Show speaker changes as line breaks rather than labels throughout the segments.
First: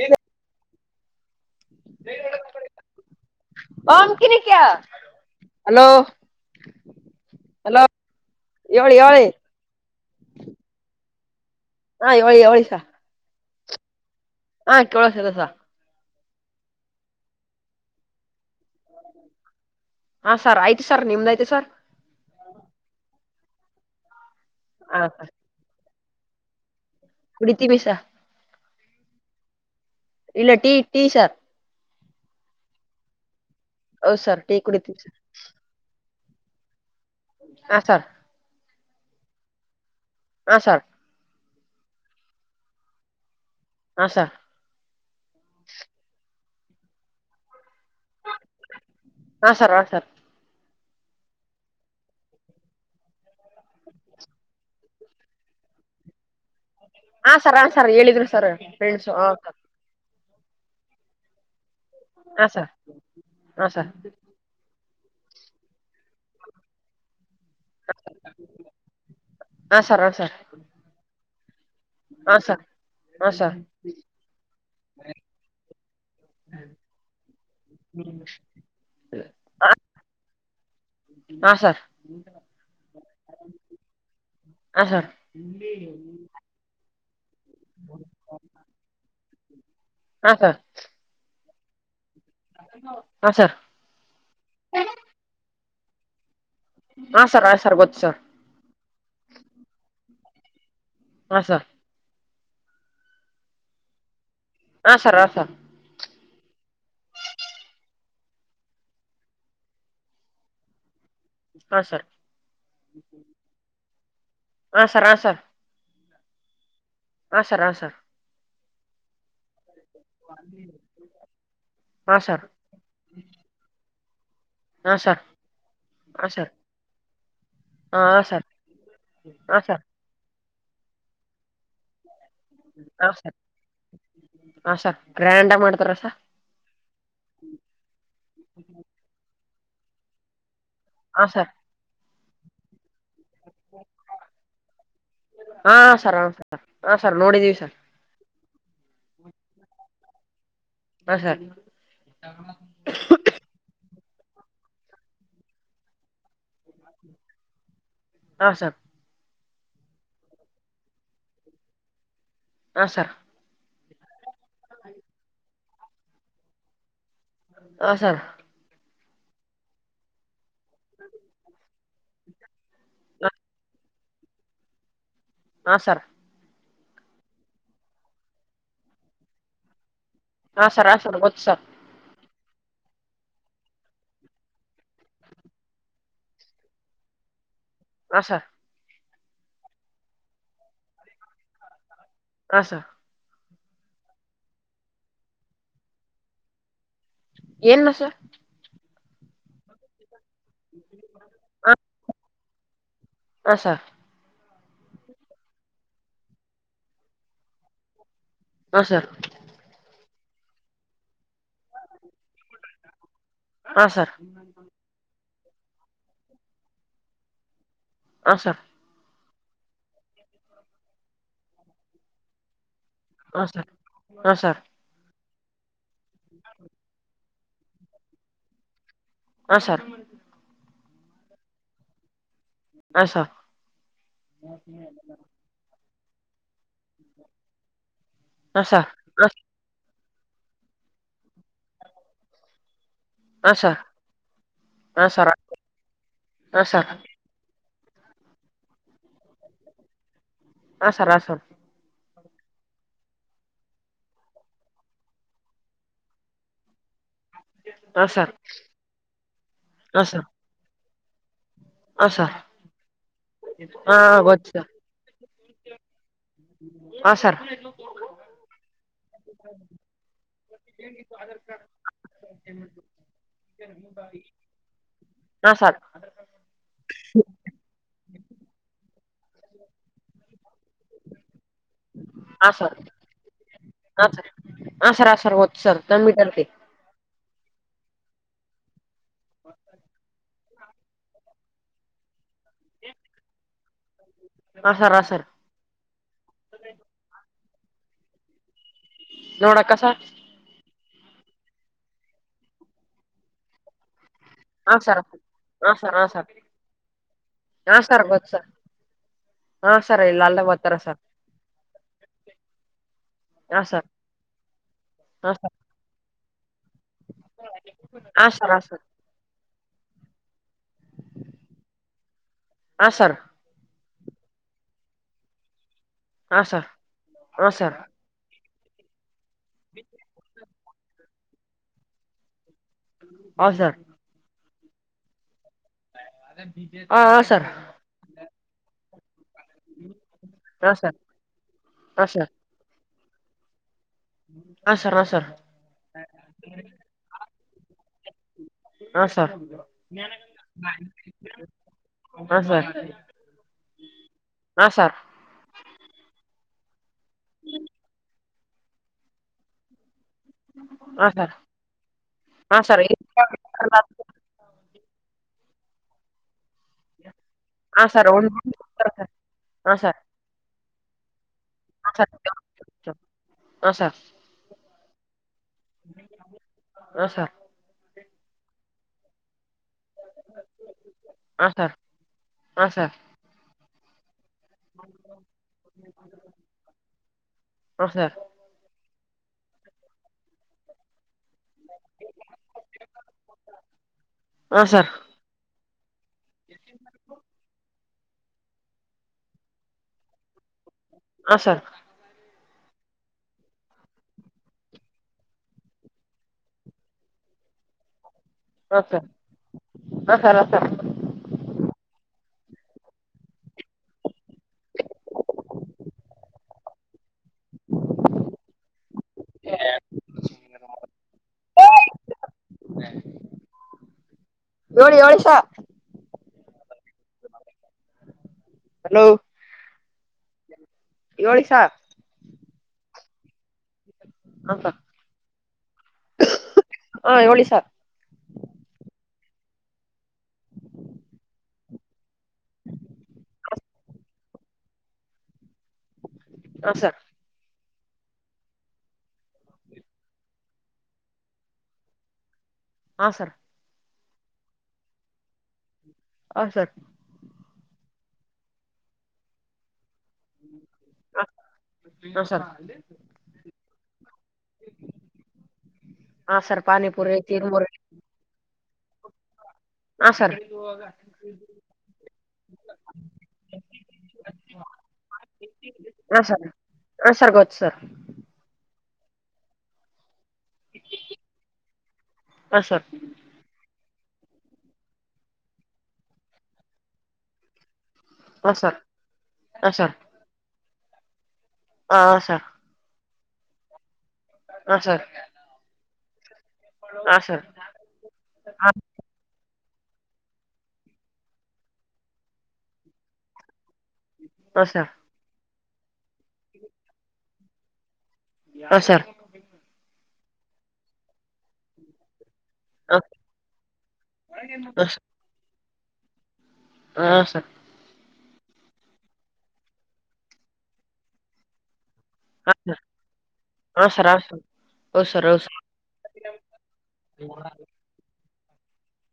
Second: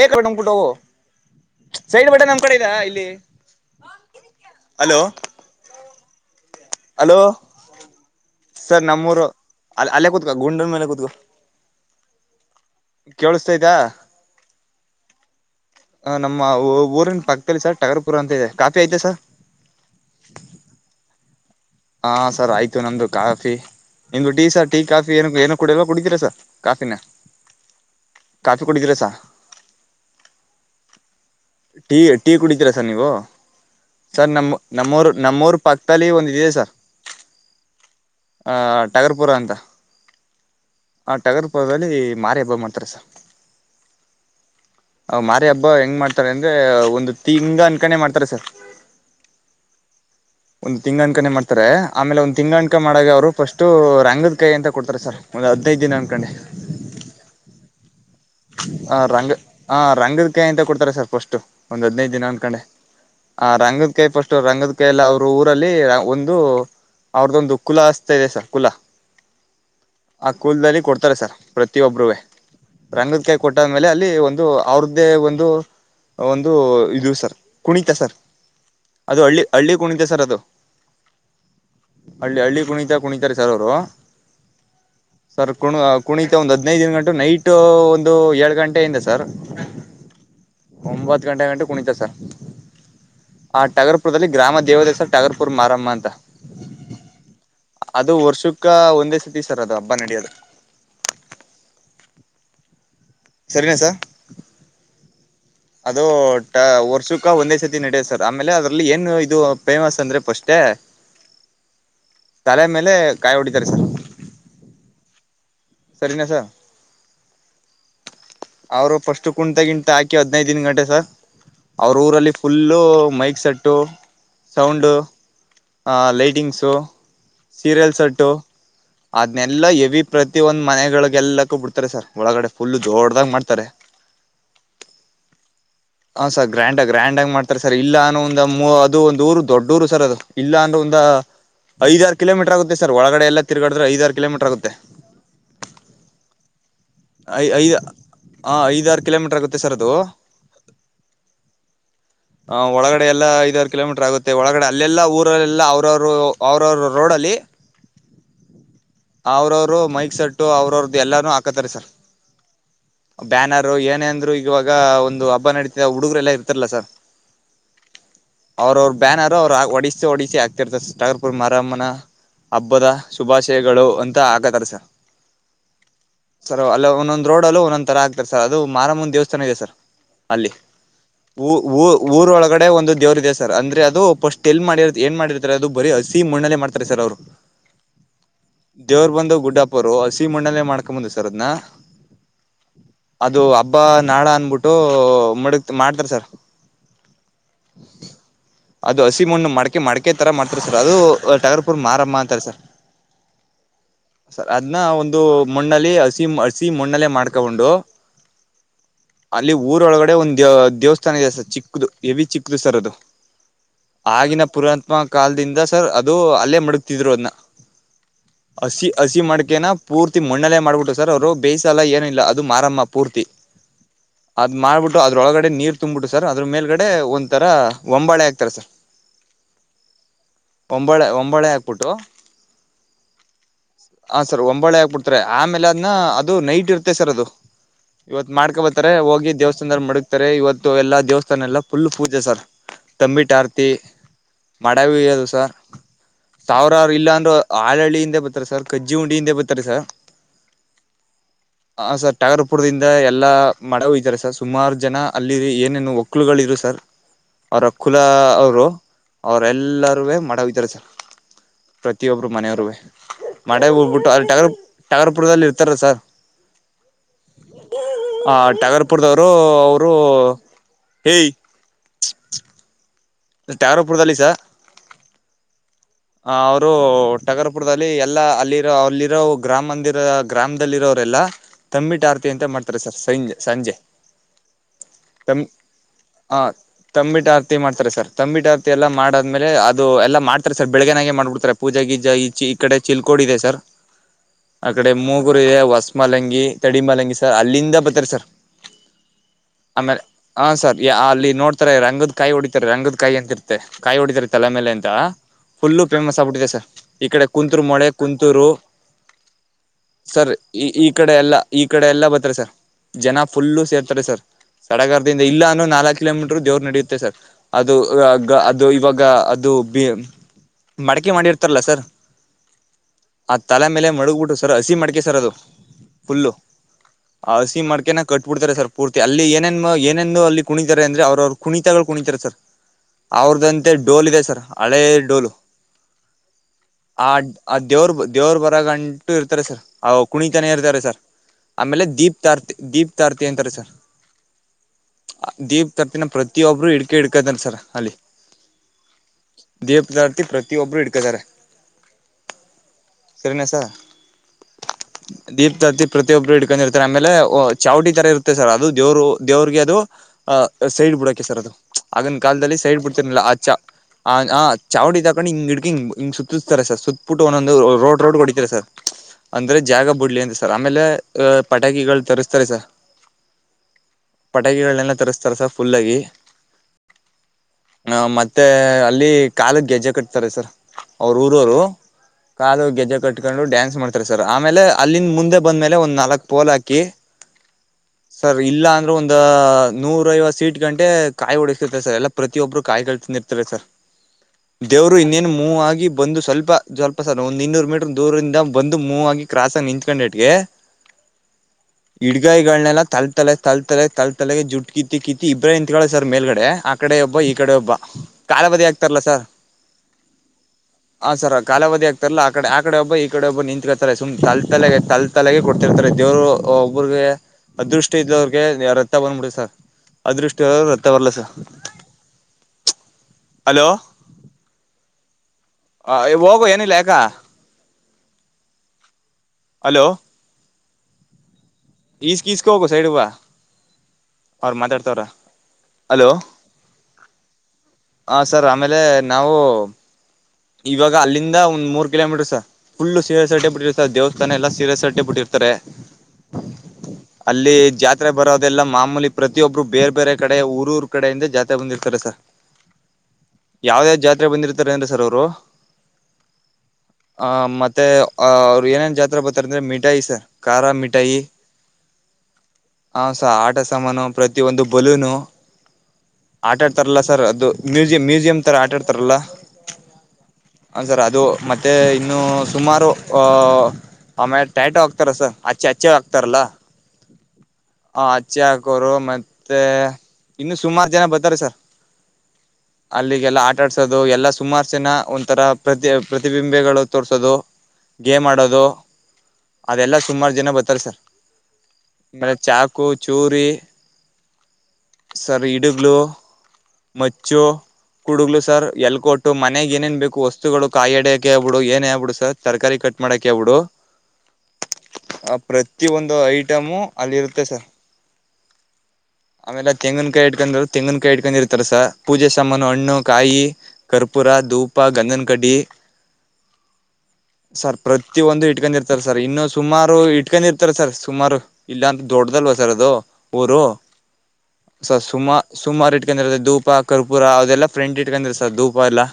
ಏಕ ಬಡಮ್ಕುಟವು ಸೈಡ್ ಬಟ್ಟ ನಮ್ ಕಡೆ ಇದಾ ಇಲ್ಲಿ
ಂಕ ಕ ಹಲೋ
ಅಲೋ
ಹಲೋ
ಸರ್
ಏಳಿ
ನಮ್ಮೂರು
ಏಳಿ
ಅ ಅಲ್ಲ ಕೂತ್ಕ ಗುಂಡೂರ್ ಮೇಲೆ ಕುೂತ್ಕ
ಹಾ ಹೊಳಿಯ ಅವಳಸ
ತೈದಾ
ಹಾ ಕಳಸ ರಸ
ನಮ್ಮ ಊರಿನ ಪಕ್ಕದಲ್ಲಿ ಸರ್ ಟಗರ್ಪುರ ಅಂತ ಇದೆ ಕಾಫಿ ಐ್ತೆ ಸರ್
ಹಾ ಸರ್ ಆಯ್ತು ಸರ್ ನಿಮ್ದೈ್ತಿ ಸರ್
ಹಾ ಸರ್ ಆಯ್ತು ನಮ್ದು ಕಾಫಿ ನಿಮ್ದು ಟೀ ಸರ್ ಟೀ
ಹಾ
ಕಾಫಿ ಏನ ಏನ ಕೊಡಡಿಲ್ಲ ಕುಡಿತೀರಾ ಸರ್ ಕಾಫಿನ
ಪ್ರೀತಿ ಮಸ
ಫ ಕುಡಿದೀ್ರ ಸ
ಇಲ್ಲ tea tea sir
tea tea ಕುಡಿತೀರಾ ಸರ್ ನೀವು
ಹೌದ್
ಸರ್ ನಮ್ಮ
ಟೀ ಕುಡಿತೀವಿ
ನಮ್ಮರು
ಸರ್
ನಮ್ಮೂರು ಪಕ್ಕದಲ್ಲಿ ಒಂದು
ಹಾ ಸರ್
ಆ ಟಗರ್ಪುರ ಅಂತ
ಹಾ ಸರ್
ಹಾಂ ಟಗರ್ಪುರದಲ್ಲಿ ಮಾರಿ ಹಬ್ಬ ಮಾಡ್ತಾರೆ ಸರ್
ಹಾ ಸರ್
ಅ ಮಾರಿ ಹಬ್ಬ ಹೆಂಗ್ ಮಾಡ್ತಾರೆ ಅಂದ್ರೆ ಒಂದು ತಿಂಗನ್ ಮಾಡ್ತಾರೆ ಸರ್
ಹಾ ಸರ್ ಹಾ ಸರ್
ಒಂದು ತಿಂಗಾನ ಕನೆ ಮಾಡ್ ಆಮೇಲೆ ಒಂದು ತಿಂಗಾಣ್ಕ ಮಾಡಾಗ ಅವ್ರು ಫಸ್ಟು ರಂಗದಕಾಯಿ ಅಂತ ಕೊಡ್ತಾರೆ ಸರ್ ಒಂದು್ ಹದ್ನೈದು ದಿನ ಅನ್ಕೊಂಡು
ಹಾ ಸರ್ ಹ ಸರ್ ಹೇಳಿದ್ರು ಸರ್
ಆ
ಫ್ರೆಂಡ್ಸು
ರಂಗ ಆ ರಂಗದ ಕಾಯಿ ಅಂತ ಕೊಡ್ತಾರೆ ಸರ್ ಫಸ್ಟ್ ಒಂದ್ ಹದಿನೈದು ದಿನ
ಹಾ
ಅಂದ್ಕೊಂಡೆ
ಸರ್
ಆ
ಹಾ ಸರ್
ರಂಗದಕಾಯಿ ಫಸ್ಟ್ ರಂಗದ ಎಲ್ಲ ಅವ್ರ ಊರಲ್ಲಿ ಒಂದು ಅವ್ರದೊಂದು ಕುಲ ಅಸ್ತಾ ಇದೆ ಸರ್ ಕುಲ
ಹಾ ಸರ್
ಆ ಕುಲದಲ್ಲಿ ಕೊಡ್ತಾರೆ ಸರ್ ಪ್ರತಿಯೊಬ್್ರೇ
ಹಾ ಸರ್ ಹಾ
ರಂಗದಕಾಯಿ
ಸರ್
ಕೊಟ್ಟಾದ್ಮೇಲೆ ಅಲ್ಲಿ ಒಂದು ಅವ್ರದ್ದೇ ಒಂದು ಒಂದು ಇದು ಸರ್ ಕುಣಿತ ಸರ್ ಅದು ಹಳ್ಳಿ ಹಳ್ಳಿ ಕುೂಣಿದೆೆ ಸರ್ ಅದು
ಹಾ ಸರ್
ಹಳ್ಳಿ ಹಳ್ಳಿ ಕುಣಿತ ಕುಣಿತಾರೆ ಸರ್ ಅವರು ಸರ್ ಕುಣ ಕುಣಿತ ಒಂದು ಹದಿನೈದು ಗಂಟು ನೈಟ್ ಒಂದು ಏಳು ಗಂಟೆಯಿಂದ ಸರ್
ಹಾ ಸರ್
ಒಂಬತ್ತು ಗಂಟೆ ಗಂಟೆ ಕುಣಿತ ಸರ್
ಹಾ ಸರ್
ಆ ಟಗರ್ಪುರದಲ್ಲಿ ಗ್ರಾಮ ದೇವದೇ ಸರ್ ಟಾಗರ್ಪುರ್ ಮಾರಮ್ಮ ಅಂತ
ಹಾ ಸರ್ ಆ ಸರ್ ಗೊತ್ತು ಸರ್
ಈಗ ಒಂದೇ ಸತಿ ಸರ್ ಅದು ಹಬ್ಬ ನಡಿಯೋದು
ಹಸ
ಸರಿನಾ ಸ
ಹಾ ಸರ್ ಹ ಸರ್
ವರ್ಷಕ್ಕ ಒಂದೇ ಸತಿ ನಡಿಯ ಸರ್ ಆಮೇಲೆ ಅದ್ರಲ್ಲಿ ಏನು ಇದು ಫೇಮಸ್ ಅಂದ್ರೆ ಪಫಸ್ೇ
ಹಾ ಸರ್
ತಲೆ ಮೇಲೆ ಕಾಯಿ ಹೊಡಿತಾರೆ ಸರ್
ಹ ಸರ್ ಹ ಸರ್
ಸರಿನಾ ಸರ್
ಹಾ ಸರ್ ಹ ಸರ್
ಅವ್ರು ಪಫಸ್ಟ್ ಕುಂತಗಿಂ ಹಾಕಿ [unintelligible] ಗಂಟೆ ಸರ್ ಅವ್ರ
ಹಾ ಸರ್ ಹಾ
ಊರಲ್ಲಿ
sir
full mic set sound
ಹಾ ಸರ್
ಆ
ಹಾ ಸರ್
ಲೈಟಿಂಗ್ಸು
ಹಾ
ಸೀರಿಯಲ್ಸ್ಟು
ಸರ್ ಹಾ
ಅದನ್ನೆಲ್ಲ
ಸರ್
ಎವಿ ಪ್ರತಿ ಪ್ರತಿಿಯೊಂದ್ ಮನೆಗಳಿಗೆಲ್ಲಕ್ಕೂ ಬಿಡ್ತಾರೆ ಸರ್ ಒಳಗಡೆ ಫುಲ್ಲು
ಹಾ
ದೊಡ್ಡದಾಗಿ
ಸರ್
ಮಾಡ್ತಾರೆ
ಹಾ ಸರ್ ಗ್ರ್ಯಾಂಡ್ ಆಗಿ ಮಾಡ್ತಾರ
ಹ ಸರ್ ಗ್ರ್ಯಾಂಡ್ ಗ್ರ್ಯಾಂಡ್ ಆಗ ಮಾಡ್ತಾರೆ ಸರ್ ಇಲ್ಲ ಅಾನ ಒಂದ ಅದು ಒಂದ್ ಊರು ದೊಡ್ಡೂರು ಸರ್ ಅದು ಇಲ್ಲಾ ಅಂದ್ರೆ ಒಂದ
ಹಾ ಸರ್
ಐದ್ ಆರರು ಕಿಲೋಮೀಟರ್ ಆಗುತ್ತೆ ಸರ್ ಒಳಗಡೆ ಎಲ್ಲ ತಿರುಗಾಿದ್ರೆಐದಾರು ಕಿಲೋಮೀಟರ್ ಆಗುತ್ತೆ
ಹಾ ಸರ್ ಹ ಸರ್ ಹ ಸರ್ ನೋಡಿದೀವಿ ಸರ್
ಹಾ ಐದ ಆಾರು ಕಿಲೋಮೀಟರ್ ಆಗುತ್ತೆ ಸರ್ ಅದು
ಹಾ ಸರ್
ಹ ಒಳಗಡೆ ಎಲ್ಲಾ ಐದಾರು ಕಿಲೋಮೀಟರ್ ಆಗುತ್ತೆ ಮತ್ತ ಒಳಗಡೆ ಅಲ್ಲೆಲ್ಲ ಊರಲ್ಲೆಲ್ಲ ಅವ್ರವರು ಅವರವ್ರ ರೋಡಲ್ಲಿ
ಹಾ ಸರ್
ಅವ್ರವರು ಮೈಕ್ ಸಟ್ಟು ಅವ್ರವ್ದ ಎಲ್ಲಾನೂ ಹಾಕತಾರೆ ಸರ್
ಹ ಸರ್
ಬ್ಯಾನರು ಏನೇ ಅಂದ್ರು ಇವಾಗ ಒಂದು ಹಬ್ಬ ನಡತ ಹುಡುಗರು ಎಲ್ಲಾ ಇರ್ತಾರಲ್ಲ ಸರ್
ಹ ಸರ್
ಅವ್ರ ಅವ್ರ ಬ್ಯಾನರ್ ಅವ ಆ ಒಡಿಿಸಶೆ ಒಡಿಶೆ ಆ ರ್ಥ ಠಾಗರ್ಪುರ್ ಮಾರಮ್ಮನ ಹಬ್ಬದ ಶುಭಾಶಯಗಳು ಅಂತ ಆಕತರೆ ಸರ್
ಹಾ ಸರ್
ಸರ್ ಅಲ್ಲ ಒಂದೊಂದ್ ರೋಡ್ ಅಲ್ಲ ಒಂದೊಂದ್ ತರ ಆಗ್ತಾರೆ ಸರ್ ಅದು ಮಾರಮ್ಮಂದು ದೇವಸ್ಥಾನ ಇದೆ ಸರ್ ಅಲ್ಲಿ
ಹಾ ಸರ್ ಹಾ ಸರ್ ಗೊತ್ತು ಸರ್
ಊರೊಳಗ ಕಡೆ ಒಂದು ದೇವರು ಇದೆ ಸರ್ ಅಂದ್ರೆ ಅದು ಫಸ್ಟ್ ಎಲ್ ಮಾಡಿ ಏನ್ ಮಾಡಿರ್ತಾರೆ ಅದು ಬರೀ ಹಸಿ ಮುಣ್ಣನೇ ಮಾಡ್ತಾರೆ ಸರ್ ಅವ್ರು
ಆಸಾ
ದೇವ್ರು ಬಂದು ಗುಡ್ಡಪ್ಪರು ಹಸಿ ಮಣ್ಣಲ್ಲೇ ಮಾಡ್ಕೊಂಬಂದ್ ಸರ್ ಅದ್ನ
ಹಸ
ಅದು ಹಬ್ಬ ನಾಳ ಅನ್ಬಿಟ್ಟು ಮುಡಗ್ ಮಾಡ್ತಾರ ಸರ್
ಏನ್ ನಾ ಸಾ
ಅದು ಹಸಿ ಮಣ್ಣು ಮಾಡಕ ಮಾಡಕ ತರ ಮಾಡ್ತಾರೆ ಸರ್ ಅದು
ಹ
ಟಾಗರ್ಪುರ್ ಮಾರಮ್ಮ ಅಂತಾರೆ ಸರ್.
ಹಾ ಸರ್
ಸರ್ ಅದನ್ನ ಒಂದು ಮಣ್ಣಲ್ಲಿ ಹಸಿ ಹಸಿ ಮಣ್ಣಲ್ಲೇ ಮಾಡ್ಕಗೊಂಡು.
ಹಾ ಸರ್
ಅಲ್ಲಿ ಊರೊಳಗಡೆ ಒಂದ್ ದೇವ್ ದೇವಸ್ಥಾನ ಇದೆ ಸರ್ ಚಿಕ್ಕದು ಎವಿ ಚಿಕ್ಕದು ಸರ್ ಅದು
ಹಾ ಸರ್
ಆಗಿನ ಪುರಾತ್ಮ ಕಾಲದಿಂದ ಸರ್ ಅದು ಅಲ್ಲೇ ಮಡಗ್ತಿದ್ರು ಅದ್ನ.
ಹ ಸರ್
ಹಸಿ ಮಾಡ್ಕೆನ ಪೂರ್ತಿ ಮಣ್ಣೆ ಮಾಡ್ಬಿಟ್ಟು ಸರ್ ಅವರು ಬೇ್ಸಾಲಲ್ಲ ಏನಿಲ್ಲ ಅದು ಮಾರಮ್ಮ. ಪೂರ್ತಿ
ಹಾ ಸರ್ ಹಾ
ಅದು
ಸರ್
ಮಾಡ್ಬಿಟ್ಟು ಅದ್ರೊಳಗಡೆ. ನೀರ್ ತುಂಬಿಡು ಸರ್ ಅದ್ರ ಮೇಲ್ಗಡೆ ಒಂತರ ಒಂಬಾಳೆ ಆಗ್ತಾರೆ ಸರ್
ಹಾ ಸರ್
ಒಂಬಾಳೆ ಒಂಬಾಳೆ ಹಾಕ್ಬುಟ್ಟು
ಹಾ ಸರ್
ಹ ಸರ್ ಒಂಬಾಳೆ ಆಕ್ಬಿಡ್ತರೆ, ಆಮೇಲೆ ಅದ್ನ ಅದು ನೈಟ್ ಇರ್ ಸರ್ ಅದು, ಇವತ್
ಹಾ ಸರ್
ಮಾಡ್ಕಬತ್ತರೆ ಹೋಗಿ ದೇವಸ್ಥಾನ್ದಲ್ಲಿ ಮಡಗ್ ತ್ತರೆ ಇವತ್ತು ಎಲ್ಲಾ ದೇವಸ್ಥಾನ ಎಲ್ಲಾ ಫುಲ್ ಪೂಜೆ ಸರ್. ತಂಬ್ಬಿಟ್
ಹಾ
ಆರ್ತಿ,
ಸರ್
ಮಾಡವಿ ಅದು ಸರ್
ಹಾ ಸರ್ ಹಾ ಸರ್ ಹಾ
ಸಾವ್ರಾರ್
ಸರ್
ಇಲ್ಲ ಅಂದ್ರು ಆಳಳ್ಳಿಯಿಂದೆ ಬತ್ತರೆ ಸರ್ ಕಜ್ಜಿಉಂಡೆಯಿಂದೆ ಬತ್ತರೆ ಸರ್
ಹಾ ಸರ್ ಹಾ ಸರ್.
ಟಗರ್ಪುರ್ದಿಂದ ಎಲ್ಲಾ ಮಡ ಹೋಯ್ತರ್ ಸರ್ ಸುಮಾರ್ ಜನ ಅಲ್ಲಿ ಏನೇನು ಒಕ್ಲುಗಳಿದು ಸರ್. ಅವ್ರ ಕುಲ ಅವ್ರು, ಅವ್ರ್
ಹಾ
ಎಲ್ಲರುವೆ
ಸರ್
ಮಡ ಓಯ್ತಾರೆ ಸರ್.
ಹಾ
ಪ್ರತಿಯೊಬ್ರು
ಸರ್
ಮನೆಯೋರುವೆ, ಮಡೆಗ್
ಹಾ
ಹೋಗ್ಬಿಟ್ಟು ಅಲ್ಲಿ ಟಗರ್ ಟಗರ್ಪುರ್ದಲ್ಲಿ ಇರ್ತಾರೆ ಸರ್
ಹ ಸ್
ಆಹ್ ಟಗರ್ಪುರ್ದೋರು ಅವ್ರು, ಏ
[inaudible]
ಟಾರಪುರದಲ್ಲಿಸ
ಹಾ ಸರ್
ಆ ಅವರು ಟಗರಪುರದಲ್ಲಿ ಎಲ್ಲಾ ಅಲ್ಲಿರೋ ಅಲ್ಲಿರೋ ಗ್ರಾಮ ಮಂದಿರ ಗ್ರಾಮ. ಲ್ಲಿ ಇರೋರೆಲ್ಲ ತಮ್ಮಿಟ್ಟ ಆರ್ತಿ ಅಂತ ಮಾಡ್ತಾರೆ ಸರ್ ಸಂಜೆ ಸಂಜೆ
ಹಾ ಸರ್ ಹಾ ಸರ್ ಹಾ ಸರ್
ತಮ
ಓತ್ ಸರ್ ನಮ್
ಆ
ಇಟರ್ತಿ
ತಮ್ಮಿಟಾರ್ ಮಾಡ್ತಾರೆ ಸರ್ ತಂಬಿಟ ಆತಿ ಎಲ್ಲ ಮಾಡದ್ಮೇಲೆ ಅದು ಎಲ್ಲ ಮಾಡ್. ಸರ್ ಬೆಳಗ್ನಾಗೆ ಮಾಡ್ಬಿಡ್ತಾರೆ ಪೂಜೆ ಗಿಜ ಈ ಈ ಕಡೆ ಚಿಲ್ಕೋಡ್ ಇದೆ ಸರ್. ಆ
ಹಾ
ಕಡೆ
ಸರ್ ಹಾ ಸರ್
ಮೂಗುರು ಇದೆ ಹೊಸ್ಮಲಂಗಿ ತಡಿಮಲಂಗಿ ಸರ್ ಅಲ್ಲಿಂದ ಬರ್ತಾರ ಸರ್
ನೋಡ ಕಸ
ಯ ಅಲ್ಲಿ ನೋಡ್ತಾರೆ ರಂಗದ್ ಕಾಯಿ ಹೊಡಿತಾರೆ ರಂಗದ್ ಕಾಯಿ ಅಂತಿರ್ತ್ತ ಕಾಯಿ ಹೊಡಿತಾರೆ ತಲೆ ಮೇಲೆ
ಹಾ
ಅಂತ.
ಸರ್ ಹಾ
ಫುಲ್ಲು
ಸರ್ ಹಾ
ಫೇಮಸ್ ಆಗ್ಬಿಟ್ಟಿದೆ ಸರ್ ಈ ಕಡೆ ಕುಂತೂರು
ಹಾ
ಮಳೆ
ಸರ್ ಗೊತ್ ಸರ್
ಕುಂತೂರು.
ಹಾ ಇಲ್ಲ
ಸರ್
ಅಲ್ಲೇ ಓದ್ತಾರ
ಈ
ಸರ್
ಕಡೆ ಎಲ್ಲಾ ಈ ಕಡೆ ಎಲ್ಲಾ ಬತ್ರವೆ ಸರ್ ಜನ ಫುಲ್ಲು ಸೇರ್ತಾರೆ ಸರ್ ಸಡಗರದಿಂದ
ಹಾ
ಇಲ್ಲಾ ಅಂದ್ರು ನಾಲ್ಕು ಕಿಲೋಮೀರ್. ಜವರ್ ನಡೆಯುತ್ತೆ ಸರ್ ಅದು
ಸರ್ ಹಾ
ಅದು
ಸರ್
ಇವಾಗ ಅದು ಮಡಕೆ ಮಾಡಿ ಇರ್ತಾರಲ್ಲ ಸರ್
ಹಾ ಸರ್
ಅಧ್ ತಲೆ ಮೇಲೆ ಮಡ್ಗ್ಬಿಟ್ಟು ಸರ್ ಹಸಿ ಮಡಕೆ ಸರ್ ಅದು ಫು
ಹಾ ಸರ್ ಹಾ
ಹಸಿ
ಸರ್
ಮಡಕೆನ ಕಟ್ಟಬಿಡ್ತಾರೆ ಸರ್. ಪೂರ್ತಿ ಅಲ್ಲಿ ಏನೇನು ಏನೇನು ಅಲ್ಲಿ ಕುಣಿತಾರೆ ಅಂದ್ರೆ ಅವ್ರ ಅವರು ಕುಣಿತಗಳು ಕುಣಿತಾರೆ ಸರ್
ಹಾ
ಅವ್ರದಂತೆ
ಸರ್
ಡೋಲ್ ಇದೆ ಸರ್ ಹಳೆ ಡೋಲು
ಹಾ ಹಾ ಸರ್
ಆ ದೇವರ್ ದೇವರ್ ಬ. ಗಂಟು ಇರ್ತಾರೆ ಸರ್ ಕುಣಿತಾನೆ
ಹಾ
ಇರ್ತಾರೆ ಸರ್ ಆಮೇಲೆ
ಸರ್
ದೀಪ್ದಾತಿ ದೀಪ್. ದ ತರ್ತಿ ಅಂತಾರೆ ಸರ್
ಹಾ ಸರ್ ಹಾ ಸರ್
ದೀಪ್ ತರ್ತಿನ ಪ್ರತಿಯೊಬ್ರು ಹಿಡ್ಕೆ ಹಿಡ್ಕತಾರೆ ಸರ್. ಹಲಿ
ಹ ಸರ್
ಪ್ರತಿಯೊಬ್ಬರು ಹಿಡ್ಕತಾರೆ
ಸರ್
ಸರಿನಾ ಸರ್
ಹಾ ಸರ್
ದೀಪ್ ತಾತಿ ಪ್ರತಿಯೊಬ್ರು ಹಿಡ್ಕೊಂಡರ್ತಾರೆ [inaudible] ಆಮೇಲೆ ಚಾವಟಿ ತರ ಇರುತ್ತೆ ಸರ್ ಅದು ದೇವರು ದೇವ್ರಿಗೆ ಅದು ಸೈಡ್ ಬಿಡೋಕೆ ಸರ್ ಅದು ಆಗಿನ
ಹಾ ಸರ್
ಕಾಲದಲ್ಲಿ
ಹಾ
ಸೈಡ್
ಸರ್
ಬಿಡ್ತಿರಲಿಲ್ಲ ಆ ಚ ಚಾವಡಿದ ಇಂಗ ಇಂಗ ಸುತ್ತ [unintelligible] ಸರ್ ಸುತ್ತತ್ ಬಿಿಟ್ಟು ಒಂದೊಂದು
ಹಾ
ರೋಡ್
ಸರ್
ರೋಡ್
ಒ
ಕುಡಿತಾರೆ ಸರ್ ಅಂದ್ರೆ
ಹಾ
ಜಾಗ
ಸರ್
ಬಿಡ್ಲಿ ಅಂತ ಸರ್ ಆಮೇಲೆ ಅಹ
ಹಾ
ಪಟಾಕಿಗಳು
ಸರ್
ತರಿಸತಾರೆ ಸರ್
ಹಾ ಸರ್
ಪಟಕಿಗಳನೆಲ್ಲ ತರಿಸಸ್ತಾರಸ ಫುಲ್ಲಾಗಿ ಹ ಮತ್ತೆ ಅಲ್ಲಿ ಕಾಲು ಜ್ಜೆ ತಾರೇ ಸರ್ ಅವರು
ಹಾ
ಊರವರು
ಸರ್
ಕಾಲು
ಹಾ ಸರ್ ಹಾ
ಗೆಜ್ಜೆ
ಸರ್
ಕಟ್ಕೊಂಡು ಡ್ಯಾನ್ಸ್ ಮಾಡಾರೆ ಆಮೇಲೆ ಅಲ್ಲಿಂದ ಮುಂದೆ ಬಂದ ಮೇಲೆ ಒಂದ್ ನ ಪೋಲ್ ಹಾಕಿ ಸರ್ ಇಲ್ಲ ಒಂದು ನೂರ ಐವತ್ತು ಸೀಟ್ ಗಂಟೆ ಕಾಯಿ ಉಡಿಸೆ ಸರ್ ಎಲ್ಲಾ ಪ್ರತಿಯೊಬ್ರು ಕಾಯಿ ಕಳ್ತಿರ್ತಾರೆ ಸರ್
ಹಾ ಸರ್
ದೇವರು ಇನ್ನೇನು ಮೂವ ಆಗಿ ಬಂದು ಸ್ವಲ್ಪ ಸ್ವಲ್ಪ ಸ ಒಂದು ಇನ್ನೂರು ಮೀ ದೂರಂದ ಬಂದು ಮೂವ್ ಆಗಿ ಕ್ರಾಸ ಆಗಿ ನಿಂತ್ಕೊಂಡ ಇಟ್ಗೆ
ಹಾ ಸರ್
ಗಳನೆಲ್ಲ ತ ತಲೆ ತ ತಲೆ ತ ತಲೆ ಜುಟ್ ಕಿತ್ತ ಕಿ ಇಬ್ಬ ಇ ಸರ್ ಮೇಲ್ಗಡೆ ಆ ಕಡೆ ಒಬ್ಬ ಈ ಕಡೆ ಕಾಲಾವದಿ ಆತಲ್ಲ ಸರ್
ಹಾ ಸರ್ ಹಾ ಸರ್
ಆ ಸರ್ ಸ ಕಾಲಾವಿ ಆತ ಇಲ್ಲ ಆ ಕಡೆ ಆ ಕಡೆ ಒಬ್ಬ ಈ ಕಡೆ ಒಬ್ಬ ನಿಂತ್ಕತಾರೆ ಸುಮ್ ತಲ ತಲೆಗೆ ತಲ್ ತಲೆಗೆ ಕೊಡ್ತಿರ್ತಾರೆ ದೇವರು ಒಬ್ಬ್ರಿಗೆ [inaudible] ಅದೃಷ್ಟ ಇದ್ದ ಅವ್ರಿಗೆ ರಕ್ತ ಬಂದ್ಬಿಡುತ್ತೆ ಸರ್ ಅದೃಷ್ಟ ಇಲ್ಲರ ದವರಿಗೆ ರಕ್ತ ಬರಲ್ಲ ಸರ್ ಹಲೋ
ಏಳಿ ಏಳಿ ಸ
ಹ ವೋಗೋ ಏನಿಲ್ಲಕ್ಕ
ಹಲೋ
ಹಲೋ
ಏಳಿ ಸಾರ
ಈಸ್ಕ್ ಈಸ್ಕ ಹೋಗುವ ಸೈಡ ಗ ಬ ಅವ್ರ
ಹಾ ಸರ್
ಮಾತಾಡ್ತವ್ರ ಅಲೋ
ಹಾ ಹೇಳಿ
ಹ ಸರ್ ಆಮೇಲೆ ನಾವು ಇವಾಗ ಅಲ್ಲಿಂದ ಒಂದ್ ಮೂರು ಕಿಲೋಮೀಟರ್ ಸ ಫು ಸೇ ಸಟೆ ಬಿಟ್ಟಿರ್ ದೇವಸ್ ಎಲ್ಲ ಸೀರಿಯಸ್ ಅಡ್ಟಿ ಬಿಟ್ಟಿರ್ತಾರೆ
ಸರ್
ಅಲ್ಲಿ ಜಾತ್ರೆ ಬರೋದೆಲ್ಲ ಮಾಮೂಲಿ ಪ್ರತಿಯೊಬ್ಬರು ಬೇರೆ ಬೇರೆ ಕಡೆ ಊರೂರ್ ಕಡೆಯಿಂದ ಜಾತ್ರೆ ಬಂದಿರ್ತಾರೆ ಸರ್
ಹಾ ಸರ್
ಯಾವ್ದ ಯಾವ್ದ ಜಾತ್ರೆ ಬಂದಿರ್ತಾರೆ ಅಂದ್ರ ಸರ್ ಅವರು
ಅ ಸರ
ಹ ಮತ್ತೆ ಅವ್ರು ಏನೇನ್ ಜಾತ್ರೆ ಬರ್ತಾರ ಅಂದ್ರೆ ಮಿಠಾಯಿ ಸರ್ ಖಾರ ಮಿಠಾಯಿ
ಹಾ ಸರ್ ಹಾ ಸರ್
ಹಸ ಆಟ ಸಾಮಾನು ಪ್ರತಿಯೊಂದು ಬಲೂನು
ಹಾ ಸರ್
ಆಟಾ ಆಡ್ತಾರಲ್ಲ
ಪಾನಿಪುರಿ
ಸರ್ ಅದು
ಚೀರ್ಮುರಿ
ಮ್ಯೂಸಿಯಂ ಮ್ಯೂಸಿಯಂ ತರ ಆಟಾಡ್ತಾರಲ್ಲ
ಹಾ ಸರ್
ಹ ಸರ್ ಅದು ಮತ್ತೆ ಇನ್ನು ಸುಮಾರು ಆ ಆಮೇಲೆ ಟೈಟ್ ಆಗ್ತಾರ ಸರ್ ಅಚ್ಚೆ ಅಚ್ಚೆ ಆಗ್ತಾರಲ್ಲಾ
ಹ ಸರ ಗೊತ್ತು ಸರ್
ಆ ಅಚ್ಚೆ ಹಾಕೋರು ಮತ್ತೆ ಇನ್ನು ಸುಮಾರು ಜನ ಬರ್ತಾರೆ ಸರ್
ಹಾ ಸರ್
ಅಲ್ಲಿಗೆಲ್ಲಾ ಆಟ ಆಡ್ಸ ಎಲ್ಲಾ ಸುಮಾರುಸನ ಒಂಥರ ಪ್ರತಿ ಪ್ರತಿಬಿಂಬಿಗಳು ತೋಸೋದು ಗೇಮ್ ಆಡೋದು ಅದೆಲ್ಲ ಸುಮಾರು ಜನ ಬರ್ತಾರೆ ಸರ್
ಹ ಸರ
ಕ್ಕೋಚೂರಿ
ಸರ್
ಸರಿ ಇಡುಗಲು
ಹಾ
ಮಚ್ಚು
ಸರ್
ಕುಡುಗ್ಲು ಸರ್ ಎಲ್ಕೋಟು ಮೈ ಮನ್ಯಗ್ ಏನೇನ್ ಬೇಕ ವಸ್ತಗಳು ಕಾಯಿಡಿಯಕ ಹೇಬಿಡು ಏನ್ ಹೇಳ್ಬಿಡು ಸ ತರಕಾರಿ ಕಟ್ ಮಾಡಕ್ ಹೇಬಿಡು
ಅ ಸರ
ಪ್ರತಿ ಒಂದು ಐಟಮು ಅಲ್ಲಿ ಇರುತ್ತೆ ಸರ್
ಹಾ ಸರ್
ಆಮೇಲೆ ತೆಂಗನ್ಕಾಯಿ ತಂಗಿನ ಕಾಯಿ ಇಕೊಂಡ ಇರ್ತ ಸ ಪೂಜೆ ಚಮ್ಮನ ಹಣ್ಣು
ಹಾ
ಕಾಯಿ ಕರ್ಪೂರ ಧೂಪ
ಸರ್
ಗಂಧನ ಕಡ್ಡಿ
ಹಾ ಸ
ಪ್ರತ್ತ ಒಂದು ಇಟ್ಕಿ ಇರ್ತಾರೆ ಸರ್ ಇನ್ನು ಸುಮಾರು ಇಟ್ಕೊಂಡ್ ಇರ್ತಾರೆ ಸರ್ ಸುಮಾರು ಇಲ್ಲಾಂತ ದೊಡ್ಡ್ದಲ್ವಾ ಸರ್ ಅದು ಊರು
ಹಾ ಸರ್
ಸ
ಹೌದು ಸರ್
ಸುಮಾ
ಹೌದು ಸರ್
ಸುಮಾರು ಇಟ್ಕೊಂಡ್ರ ಅದ ದೂಪ ಕರ್ಪೂರ ಅವದೆಲ್ಲಾ ಫ್ರೆಂಡ್ ಇಟ್ಕೊಂಡ್ರ ಸರ್ ಧೂಪ ಎಲ್ಲಾ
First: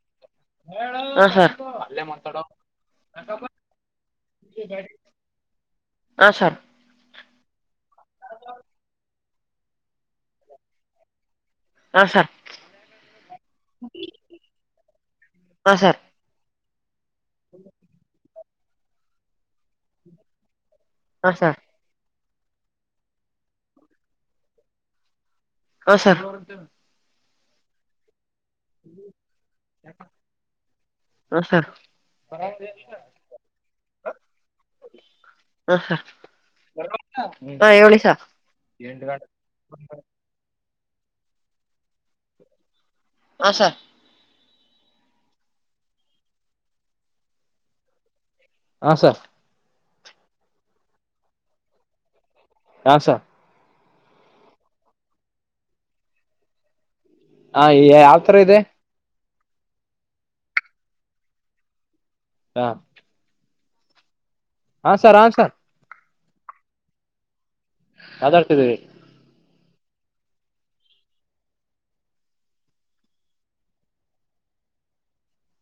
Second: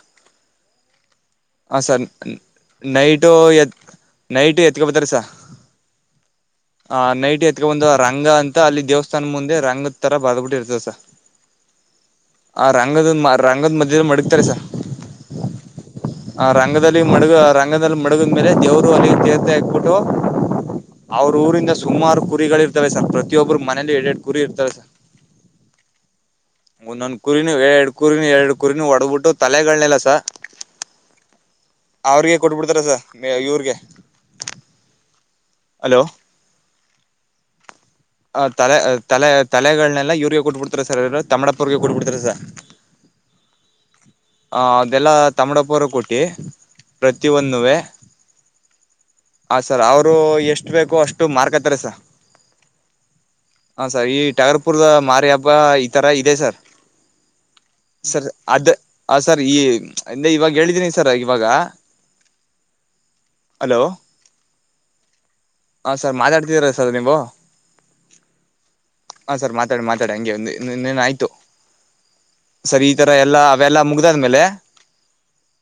ಹಾ ಸರ್
ಹಾ
ನೈಟು ಎ ನೈಟ್ ಎತ್ಕಬತಾರಸ
ಸರ್ ಹಾ ಸರ್
ಆ ನೈಟ್ ಎತ್ಕ ಬಂದು ರಂಗ ಅಂತ ಅಲ್ಲಿ ದೇವಸ್ಥಾನ ಮುಂದೆ ರಂಗ ತರ ಬರ್ಟ್ಟಿರ್ತದೆ ಸ
ಹಾ
ಆ ರಂಗದಂದ ರಂಗದ ಮಧ್ಯ ಮಡಗ್ತಾರೆ ಸರ್
ಸರ್
ಹ ರಂಗ ಮಡಗ ರಂಗದಲ್ಲಿ ಮಡಗದ ಮೇಲೆ ದೇವರು ಅಲ್ಲಿ ತೀರ್ಥ ಹಾಕ್ಬಿಟ್ಟು
ಹಾ
ಅವ್ರ
ಸರ್
ಊರಿಂದ ಸುಮಾರು ಕುರಿಗಳುರ್ತವೆ ಸರ್ ಪ್ರತಿಯೊಬ್ರು ಮನೇೂ ಎರಡ್ ಎರಡು ಕುರಿ ಇರ್ತವೆ ಸರ್
ಹ ಸ
ಕುರಿನ ಎರಡು ಕುರಿನ ಎರಡು ಕುರಿನ ಒಡಬಿಟ್ಟು ತಲೆಗಳನೆೆಲ್ಲ ಸ
ಹಾ ಸರ್
ಅವ್ರಿಗೆ
ಹಾ
ಕೊಟ್ಬಿಡ್ತಾರ ಸರ್ ಇವ್ರಿಗೆ
ಹ ಹಾ
ಹಲೋ
ಬ
ಆ ತಲೆ ತಲೆ ತಲೆಗಳನೆೆಲ್ಲ ಯೂರಿಯಾ ಕೊಟ್ಬ ಸರ್ ತಮಿಡಪುರ್ಗೆ ಕೂಡ್ಬಿಡ್ತರ ಸರ್
ಆಸ
ಹ ಅದೆಲ್ಲ ತಮಡಪುರ ಕೊಟ್ಟಿ ಪ್ರತಿಯ ಒಂದುುವೇ
ಹಾ ಸರ್
ಸರ್ ಅವರು ಎಷ್ಟು ಬೇಕೋ ಅಷ್ಟು ಮಾರ್ಕ್ ಹತ್ತಾರೆ ಸರ್
ಹಸ
ಹಾ ಸರ್ ಈ ಟಾಗರ್ಪುರ್ದ ಮಾರಿ ಹಬ್ಬ ಈ ತರ ಇದೆ ಸರ್
ಹಾ ಯಾವ
ಸರ್
ತರ ಇದೆ
ಅದ ಹ ಸರ್ ಈ ಇವಾಗ ಹೇಳಿದ್ದೀನಿ ಸರ್ ಇವಾಗ
ಹಾ
ಹಲೋ
ಹಾ ಸರ್ ಹ ಸರ್
ಹಾ ಸರ್ ಮಾತಾಡ್ತಿದರ ಸರ್ ನೀವು
ಮಾತಾಡ್ತಿದಿನಿ
ಮಾತಾ ಮಾತಾಡ [unintelligible] ಹಂಗೆ ಒಂದು ಆಯ್ತು ಸರ್ ಈ ತರ ಎಲ್ಲಾ ಅವೆಲ್ಲಾ ಮುಗ್ದಾದ್ಮೇಲೆ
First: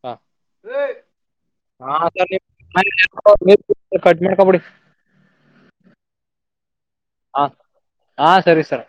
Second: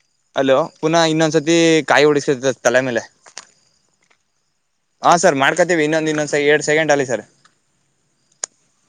ಹಾ
ಅಲೋ ಪುನ ಇನ್ನೊಂದಂದುಸತಿ ಕಾಯ
ಸರ್
ಓಡಿಿಸ ತಲೆಮೇಲೆ
ಕಟ್ ಮಾಡ್ಕೊಬಿಡಿ
ಹಾ ಸರ್ ಮಾಡ್ಕೊತೀವಿ ಇನ್ನೊಂದ ಇನ್ನೊಂದ್ ಎರಡ್ ಸೆಕೆಂಡ್ ಅಲ್ಲಿ ಸರ್
ಹ ಹಾ ಸರಿ ಸರ್